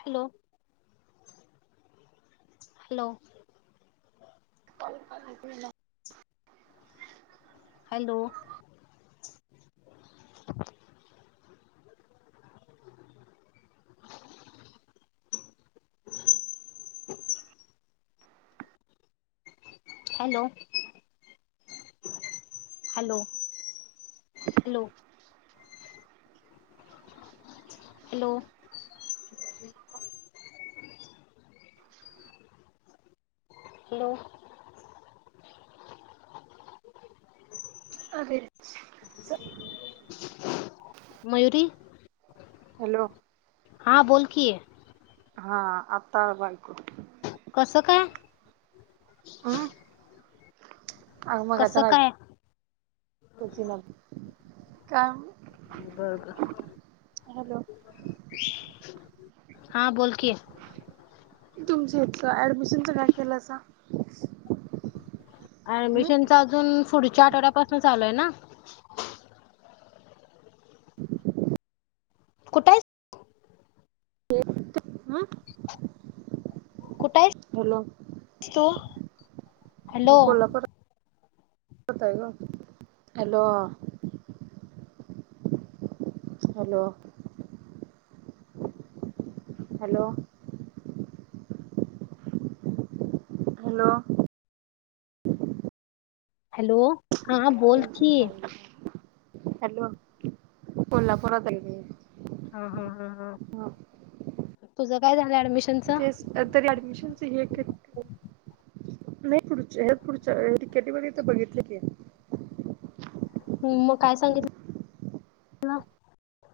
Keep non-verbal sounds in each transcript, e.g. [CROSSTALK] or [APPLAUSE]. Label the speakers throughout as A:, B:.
A: Hello hello
B: काय ऐकू येना
A: hello hello hello hello hello
B: [INAUDIBLE]
A: hello
B: [UNINTELLIGIBLE]
A: Mayuri
B: hello
A: हां बोल की.
B: हा आता आलं ऐकू.
A: कसं काय [INAUDIBLE]
B: आम्ही
A: कसं
B: मगाच्यान ऐकू
A: काय
B: ऐकूच इना का हॅलो
A: बरोब हा बोलकी
B: तुमचं इथलं ऍडमिशनच काय केलासा? हम्म
A: ऍडमिशनचा अजून पुढच्या आठवड्यापासून चालू आहे ना?
B: [INAUDIBLE]
A: कुठ आहेस तू? कुठे आहेस
B: [UNINTELLIGIBLE] हॅलो
A: तू हॅलो
B: मी कोल्हापुरात कोल्हापुरात हाय गं hello hello hello hello
A: hello हा हा बोल कि
B: हॅलो कोल्हापुरात हाय मी.
A: हा हा हा हा तुझं काय झालं ऍडमिशन
B: तेच तरी ऍडमिशनच हे नाही पुढच्या हेच पुढच्या डी. के. टीमध्ये हीत बघितलं की.
A: ह् मग काय सांगितलं म.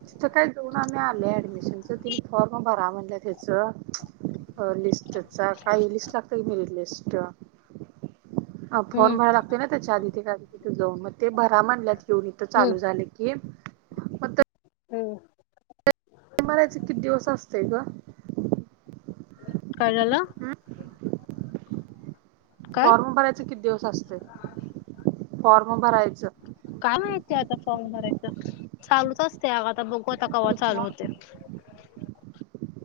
B: तिथं काय देऊन आम्ही आलोय ऍडमिशनच, तिनी फॉर्म भरा म्हणल्यात हेच अ लिस्टचा, काही लिस्ट लागत की मरीट लिस्ट. अ
A: हम्म
B: फॉर्म भराय लागतेय नई. त्याच्या आधी-आधी तिथ जाऊन म. ते भरा म्हटल्यात येेऊन इथं
A: हम्म
B: चालू झालं की, मग पण तरी
A: हम!
B: मरायचे किती दिवस असते य ग?
A: काय झाल.
B: फॉर्म भरायचं किती दिवस असत? फॉर्म भरायचं.
A: फॉम भरायच चालूच असते अग आता बघू आता केव्हा चालू
B: किंवा
A: होते.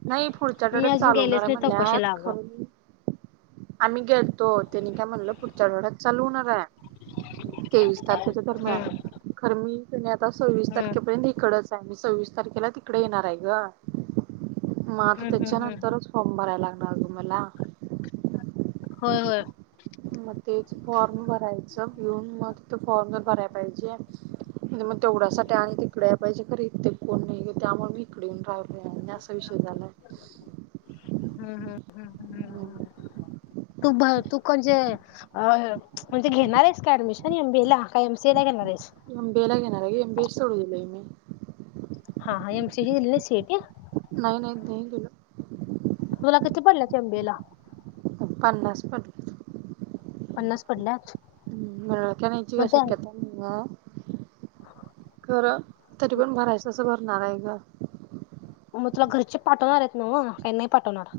B: नाही पुढच्या
A: मी
B: आठवड्यात
A: अजून
B: चालू
A: गेलेच
B: होणार आहे
A: नाही चौकशीला
B: म्हणल्यात
A: अगं.
B: खरं आम्ही घेतो. त्यांनी काय म्हटलं पुढच्या आठवड्यात चालू होणार आहे.
A: ह [INAUDIBLE]
B: तेवीस तारखेच्या दरम्यान खरं मी त्यांनी आता सव्वीस
A: हम्म,
B: तारखेपर्यंत इकडच मी सव्वीस तारखेला तिकडे येणार आहे ग! माग
A: हम्म, हम्म, हम्म.
B: त्याच्यानंतरच फॉर्म भरायला लागणार मला.
A: होय! होय!
B: मग तेच फॉर्म भरायचं घेऊन मग ति ते फॉर्म भरायला पाहिजे. म्हण मग तेवढ्यासाठी आणि तिकडे येईल पाहिजे खर कोण नाही त्यामुळे मी इकडे येऊन राहिले असा विषय झाला.
A: हम, हम!
B: हम्!
A: तू तू म्हणजे म्हणजे घेणार आहेस का ऍडमिशन एम बी ला का एम सी ला? घेणार आहेस.
B: एम बी ए ला घेणार आहे, एम बी ए सोडून दिला मी.
A: हा हा एम सि ह सेट [UNINTELLIGIBLE]
B: नाही, नाही, नाही दिल.
A: तुला किती पडले एम बी ए ला?
B: पन्नासपट.
A: पन्नास पडल्यात.
B: मिळल का नाहीची का
A: मग त्या
B: शक्यता नाही आहे. खर तरी पण भरायचं असं भरणार आहे ग.
A: मग तुला घरचे पाठवणार आहेत ना व काही नाही पाठवणार?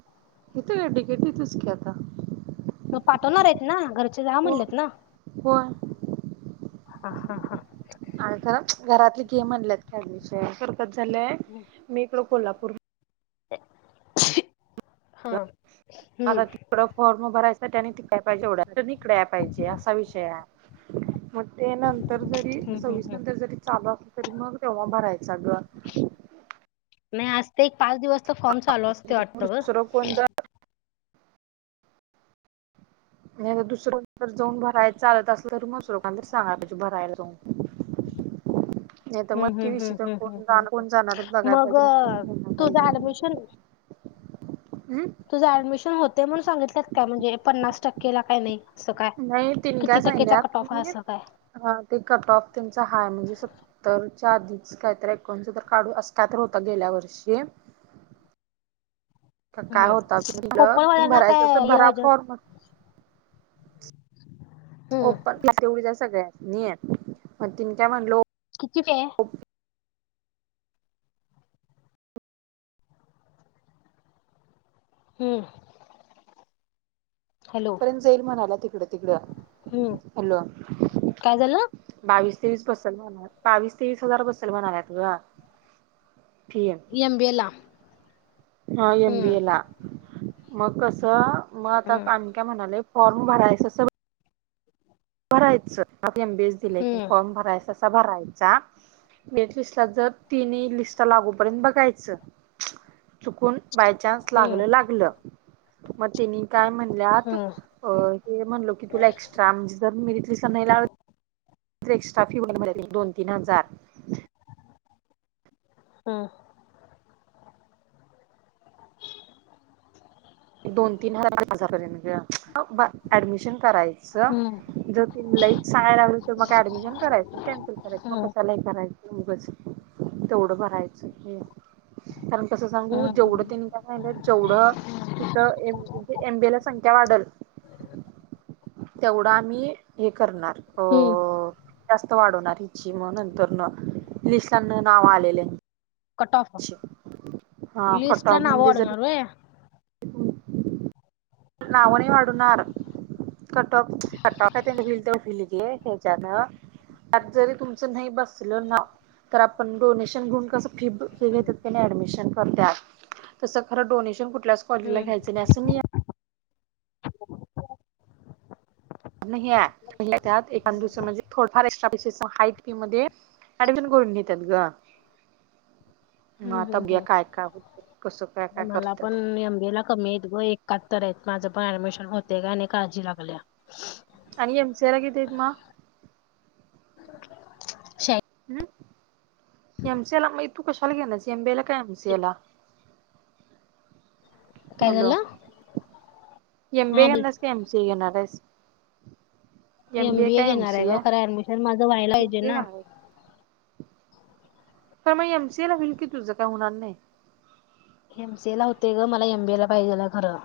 B: इथे ग टिकेट तथ च की आता
A: मग पाठवणार आहेत ना! घरचे हा
B: हो
A: म्हणटलेत ना!
B: होय
A: ह हा हा
B: आणि तर घरातले घे म्हटल्यात की ऍडमिशन खरं कसं झालंय मी इकड कोल्हापूर
A: हा. हम्म
B: आता तिकडं फॉर्म भरायचं तर त्यानी तिकडं पाहिजे एवढ्या इकडं पाहिजे असा विषय आहे. मग ते नंतर जरी
A: हम्म हम्म हम्म.
B: सहावीसनंतर जरी चालू तरी मग तेव्हा भरायचं ग!
A: नाही आज ते एक पाच दिवस तर फॉर्म चालू असते वाटत
B: दुसरं कोण
A: गं!
B: जर नाही दुसरीकडं जाऊन भरायचालत असल तर मग ज लोकांतर सांगाला पाहिजे भरायला जाऊन नाही तर
A: हम्
B: मग की
A: हम्
B: विषय तर
A: हम्
B: कोण
A: हम्
B: जाणार कोण जाणार आहेत
A: हम्म्
B: बघायला
A: मग
B: पाहिजे त्यांनी भरायला
A: तुझं
B: पाहिजे.
A: ऍडमिशन
B: हम्म
A: तुझं ऍडमिशन होते म्हणून सांगितलंत का म्हणजे, पन्नास टक्केला का नाही. असं काय
B: नाही तीन
A: किती
B: काय
A: टक्केचा कट ऑफ आहे
B: सांगितल्यात.
A: असं काय
B: हा ते कट ऑफ त्यांचा हा म्हणजे सत्तर आधीच काहीत एकोणच तर काढू असत तर होत गेल्या वर्षी काय
A: हम्म
B: होता तुलं [UNINTELLIGIBLE] तुम
A: कोपरवाल्यांना
B: भरायच
A: काय
B: अस
A: हे
B: भरा
A: वजन
B: फॉर्म
A: हम्म
B: ओपन तेवढीच सगळ्यांनी तिनी काय म्हणलो
A: किती फी हाय. हम्म! हॅलो
B: पर्यंत जाईल म्हणाला तिकडं तिकडं,
A: हम्म
B: हॅलो
A: काय झालं
B: बावीस तेवीस बससेल म्ह बावीस तेवीस हजार बससेल म्हणाल्यात ग फी
A: एम बी ए ला
B: हा एम बी
A: हम्म
B: ए ला मग कस, मग आता
A: हम्म
B: काम काय म्हणाले फॉर्म भरायचं स भरायचं एम बी ए स दिलंय
A: हम्म
B: फॉर्म भरायच, तसा भरायचा मेरिट लिस्ट जर तिनही लिस्ट लागोपर्यंत बघायचं चुकून बायचान्स
A: हम्म
B: लागलं लागलं मग तिनी काय म्हणल्यात
A: हम्म
B: अ हे म्हणलो की तुला एक्स्ट्रा म्हणजे जर मीरीथिस नाही लाव एक्स्ट्रा फी हो दोन तीन हजार
A: हम
B: एक दोन - तीन हजार हजारर्यंत ऍडमिशन करायचं
A: हम्म
B: जर ते लईच सांगाय लागले तर मग ऍडमिशन करायचं ना कॅन्सल करायच मग
A: हम्म
B: क लय करायचं. उगच तेवढं भरायचं हे कारण कसं सांगू जेवढं
A: हम्म
B: त्यांनी कायलं जेवढं णजे म्हणजे एम बी ए ला संख्या वाढल तेवढा आम्ही हे करणार
A: हम्
B: अ जास्त वाढवणार हिची म नंतर लि त्यांना नाव
A: कट ऑफ
B: आलेल्यांची हा कट
A: लिस्टला
B: आॅप
A: नावं
B: मदी जरी
A: वाढवणार होय
B: नाव नाही वाढणार कट आॅप [INAUDIBLE] गे हेच्याण आज जरी तुमच नाही बसल ना तर आपण डोनेशन घेऊन कस फी फ
A: हम्म
B: घ ऍडमिशन करत तस खर डोनेशन कुठ क्लास कॉलेजला
A: हम्म
B: घ्यायचं नाही असं नाही
A: [UNINTELLIGIBLE]
B: नाही [INAUDIBLE] म्हणजे थोडफार एक्टा [INAUDIBLE] हाय त्या पी मध्ये अडमशन करून घेत्यात ग म
A: हम्म
B: आता
A: हम्म हम्म
B: बग्या काय काय होतय, कसं काय काय
A: मला पण
B: करत्यात.
A: एमबीए ला कमी आहेत ग एकाहत्तर आहेत माझं पण ऍडमिशन होते का आणि काळजी लागल्या.
B: आणि एम सी ए ला कितीेत मा
A: शा
B: हम् एम सी ए लाग तू कशाला घेनस एम बी एला काय एम सी ए ला?
A: काय
B: हॅलो
A: झालं
B: एम बी
A: हा
B: ए
A: बोल
B: घेनारीस काय एम सी ए करणार असस?
A: एम बी ए
B: काय
A: घेणार आहे
B: सी
A: ग
B: एम
A: खरं ऍडमिशन माझं व्हायला
B: बी
A: पाहिजे
B: ए
A: ना
B: घेणार का मग एम सी ए ला होईल की तुझं, काय होणार नाही?
A: एम सी ए ला होते ग मला एम बी ए ला पाहिजेला खरं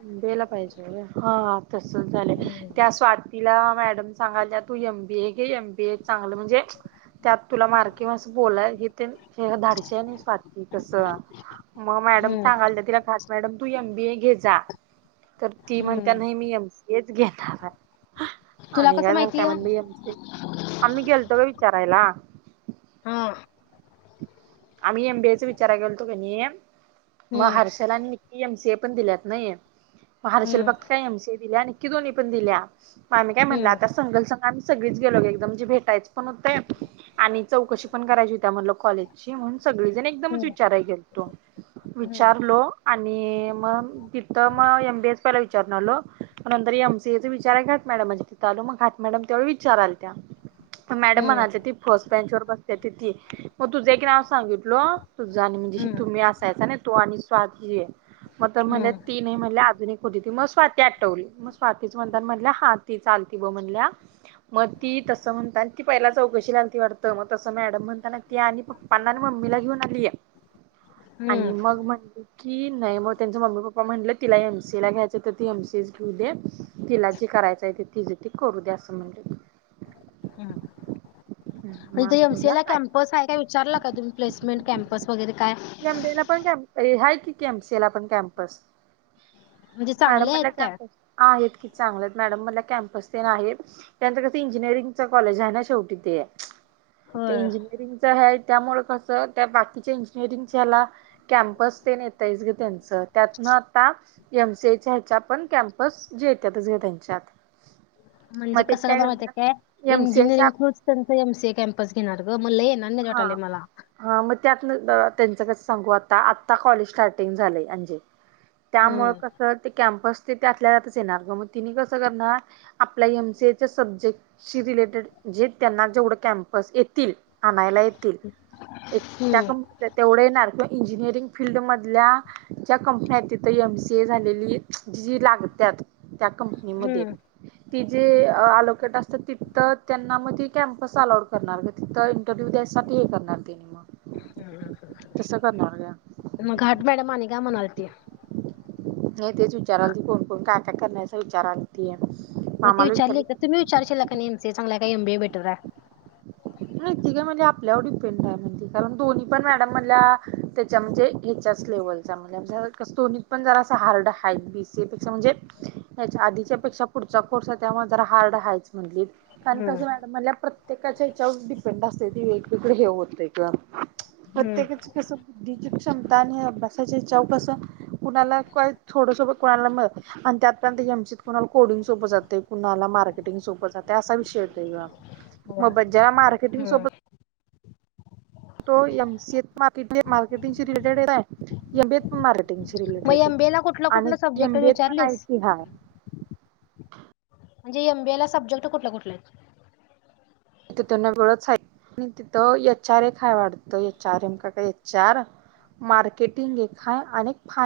B: एम बी ए ला पाहिजे हा तस झालं
A: हम्म.
B: त्या स्वा तिला मॅडम सांगायला ना तू एम बी ए घे एम बी ए चांगलं म्हणजे त्यात तुला मार्कीे मस बोलाय हे ते धाडश नाही स्वाती कस मग मॅडम
A: हम्म
B: चांगाल तिला खात मॅडम तू एम बी ए घे जा. तर ती म्हणत्या
A: हम्म
B: नाही मी [INAUDIBLE] एमसीएच घेणार आहे.
A: तुला
B: आणिघा
A: कसं
B: काय म्हणत्या
A: माहितीय
B: मग ती, [UNINTELLIGIBLE] आम्ही गेलतो बई विचारायला.
A: हा.
B: आम्ही एम बीएचा विचारा केेलतो कनई, मग
A: हम्म
B: हर्षला आणि मी पण दिल्यात नाहीे. महारशल
A: हम्म
B: फक्त काय एमसीए, दिल्या नक्की दोन्ही पण दिल्या. अग आम्ही काय म्हणल
A: हम्म
B: आता संघल संघ आम्हीगच गेलोे एकमणजे भेटायच पण होते आणि. चौकशी पण करायची हो त्या म्ह कॉलेजची म्हणून सगळेजण एकदमच
A: हम्म
B: विचाराय गेलतो -
A: हम्म
B: विचारलो आणि मग तिथं मग एमबी एस पहिला विचारून आलो. मग नंतर एमसीएचा विचार आहे आत मॅडम तिथ आलो मग आत मॅडम ते विसरायला आलत्या - मॅडम
A: हम्म
B: म्हणाले ती फर्स्ट बेंचवरर बसते त ती - तुजे एक नाव संगितलो तुझ म्हणजे
A: हम्म
B: तुम्ही असायचा ना तू आणि स्वा - मग तर म्हण
A: हम्म
B: तीन म्हण आधुनिक होती. ती मग स्वाती आटवली मग स्वातीच म्हणतान, म्हणल्या हा तीच आलती बघ म्हणल्या मग ती तसं म्हणता ती पहिला चौकशी अलती वाटतं मग तसं मॅडम म्हणता ती आणि पप्पांना आणि मम्मीला घेऊन आलीए
A: हम्म
B: आणि मग म्हणली कि नाही मग त्यांच मम्मी पप्पा म्हटलं, तिला एम सी ए ला घ्यायचंय तर ती एम सी ए ला घेऊ दे. तिला जे कराय य ती जी करू द्या असं म्हण.
A: ह
B: मग
A: म्ह
B: आता
A: एम सी ए
B: बघूया
A: ला
B: काय
A: कॅम्पस आहे का विचारला का तुम्ही प्लेसमेंट कॅम्पस वगैरे काय.
B: हाय की केम सी ला पण कॅम्पस.
A: म्हणजे
B: मॅडम
A: चांगले
B: म्हणल्या
A: आहेत काय?
B: कॅमपस आहेत, कि चांगल्या मॅडम म्हणल्या कॅम्पस तेन आहेत. त्यांतर कस इंजिनिअरिंगच कॉलेज आहे ना शेवटी ते,
A: होय
B: इंजिनिअरिंग [UNINTELLIGIBLE] ताइच घे त्यांच त्यातन आता एम सी एच्या ह्याच्या पण कॅम्पस ज येतातच त्यांच्यात.
A: म्हणजे
B: मग त्यांनी
A: कसं
B: काय
A: माहित काय
B: करतात एमसीएच्या
A: इंजिनिअरिंग थ्रू त्यांच एम सी ए कॅम्पस घेणार. [UNINTELLIGIBLE]
B: हा
A: मला.
B: हा म नंदा त्यांच कस सांगू आता, आता कॉलेज स्टार्टिंग झालंय अंजे त्यामुळे
A: हम्म
B: कसं ते कॅम्पस ते त्यातल्या त्यातच येणार का मग तिने कसं करणार आपल्या एम सीए सब्जेक्ट रिलेटेड जे त्यांना जेवढं कॅम्पस येतील आणाय.
A: हम्म
B: इंजिनिअरिंग फिल्ड मधल्या ज्या कंपन्यात तथं एम सी ए झालेली जी लागत्यात त्या कंपनीमध्ये. ती जे अलोकेट असतात तिथं त्यांना मग ती कॅम्पस अलाउड करणार का तिथं. उद्यासाठी हे करणार. त्यानी मग तसं करणार ग
A: मग हट मॅडम आणि काय म्हणाल
B: न्हवे तेच विचारालती, कोण कोण काय काय करणार हाईसा विचारालती?
A: मग ती विचारली का तुम्ही विचारशील का एम सी ए चांगलाय का एम बीए बेटर हाय.
B: माती काय म्हणजे आपल्यावर डिपेंड आहे म्हणती कारण दोन्ही पण मॅडम म त्याच्या म्हणजे हच्यात [UNINTELLIGIBLE] त्या पेक्षा पुढचा कोर्स त्या जरा हार्ड हयच म्हटली. कारण
A: हम्म
B: कसं मॅडम म्हण प्रत्येकाच्या हच्यावर डिपेंड असते ती वेगवेगं हे होते ग.
A: हम्म
B: प्रत्येकच कस [UNINTELLIGIBLE] क्षमता अभ्यासा [UNINTELLIGIBLE] पासून कुणाला मचीत कोणाला कोडिंग सोपं जाते क कोणाला मार्ेटंगोपं जाते असा विषय येतय ग.
A: होय.
B: मगबजज्याला मार्केटिंग
A: हम्म
B: सोबत तो एम सी त मार्केटिंगशी रिलेटेड हाय, एम बी ए त पण मारेल. शी
A: मग
B: रिलेटेड
A: एमबीए ला कुठलं
B: आणि
A: कुठलं सब्जेक्ट
B: यम बी ए
A: विचारलीस? म्हणजे एम बी ए ला सब्जेक्ट कुठले कुठले आहेत?
B: तिथ त्यांना वेळंच [UNINTELLIGIBLE] तिथे एच आर एम काय वाटतं एच आर मार्केटिंग एक आहे अनेक फार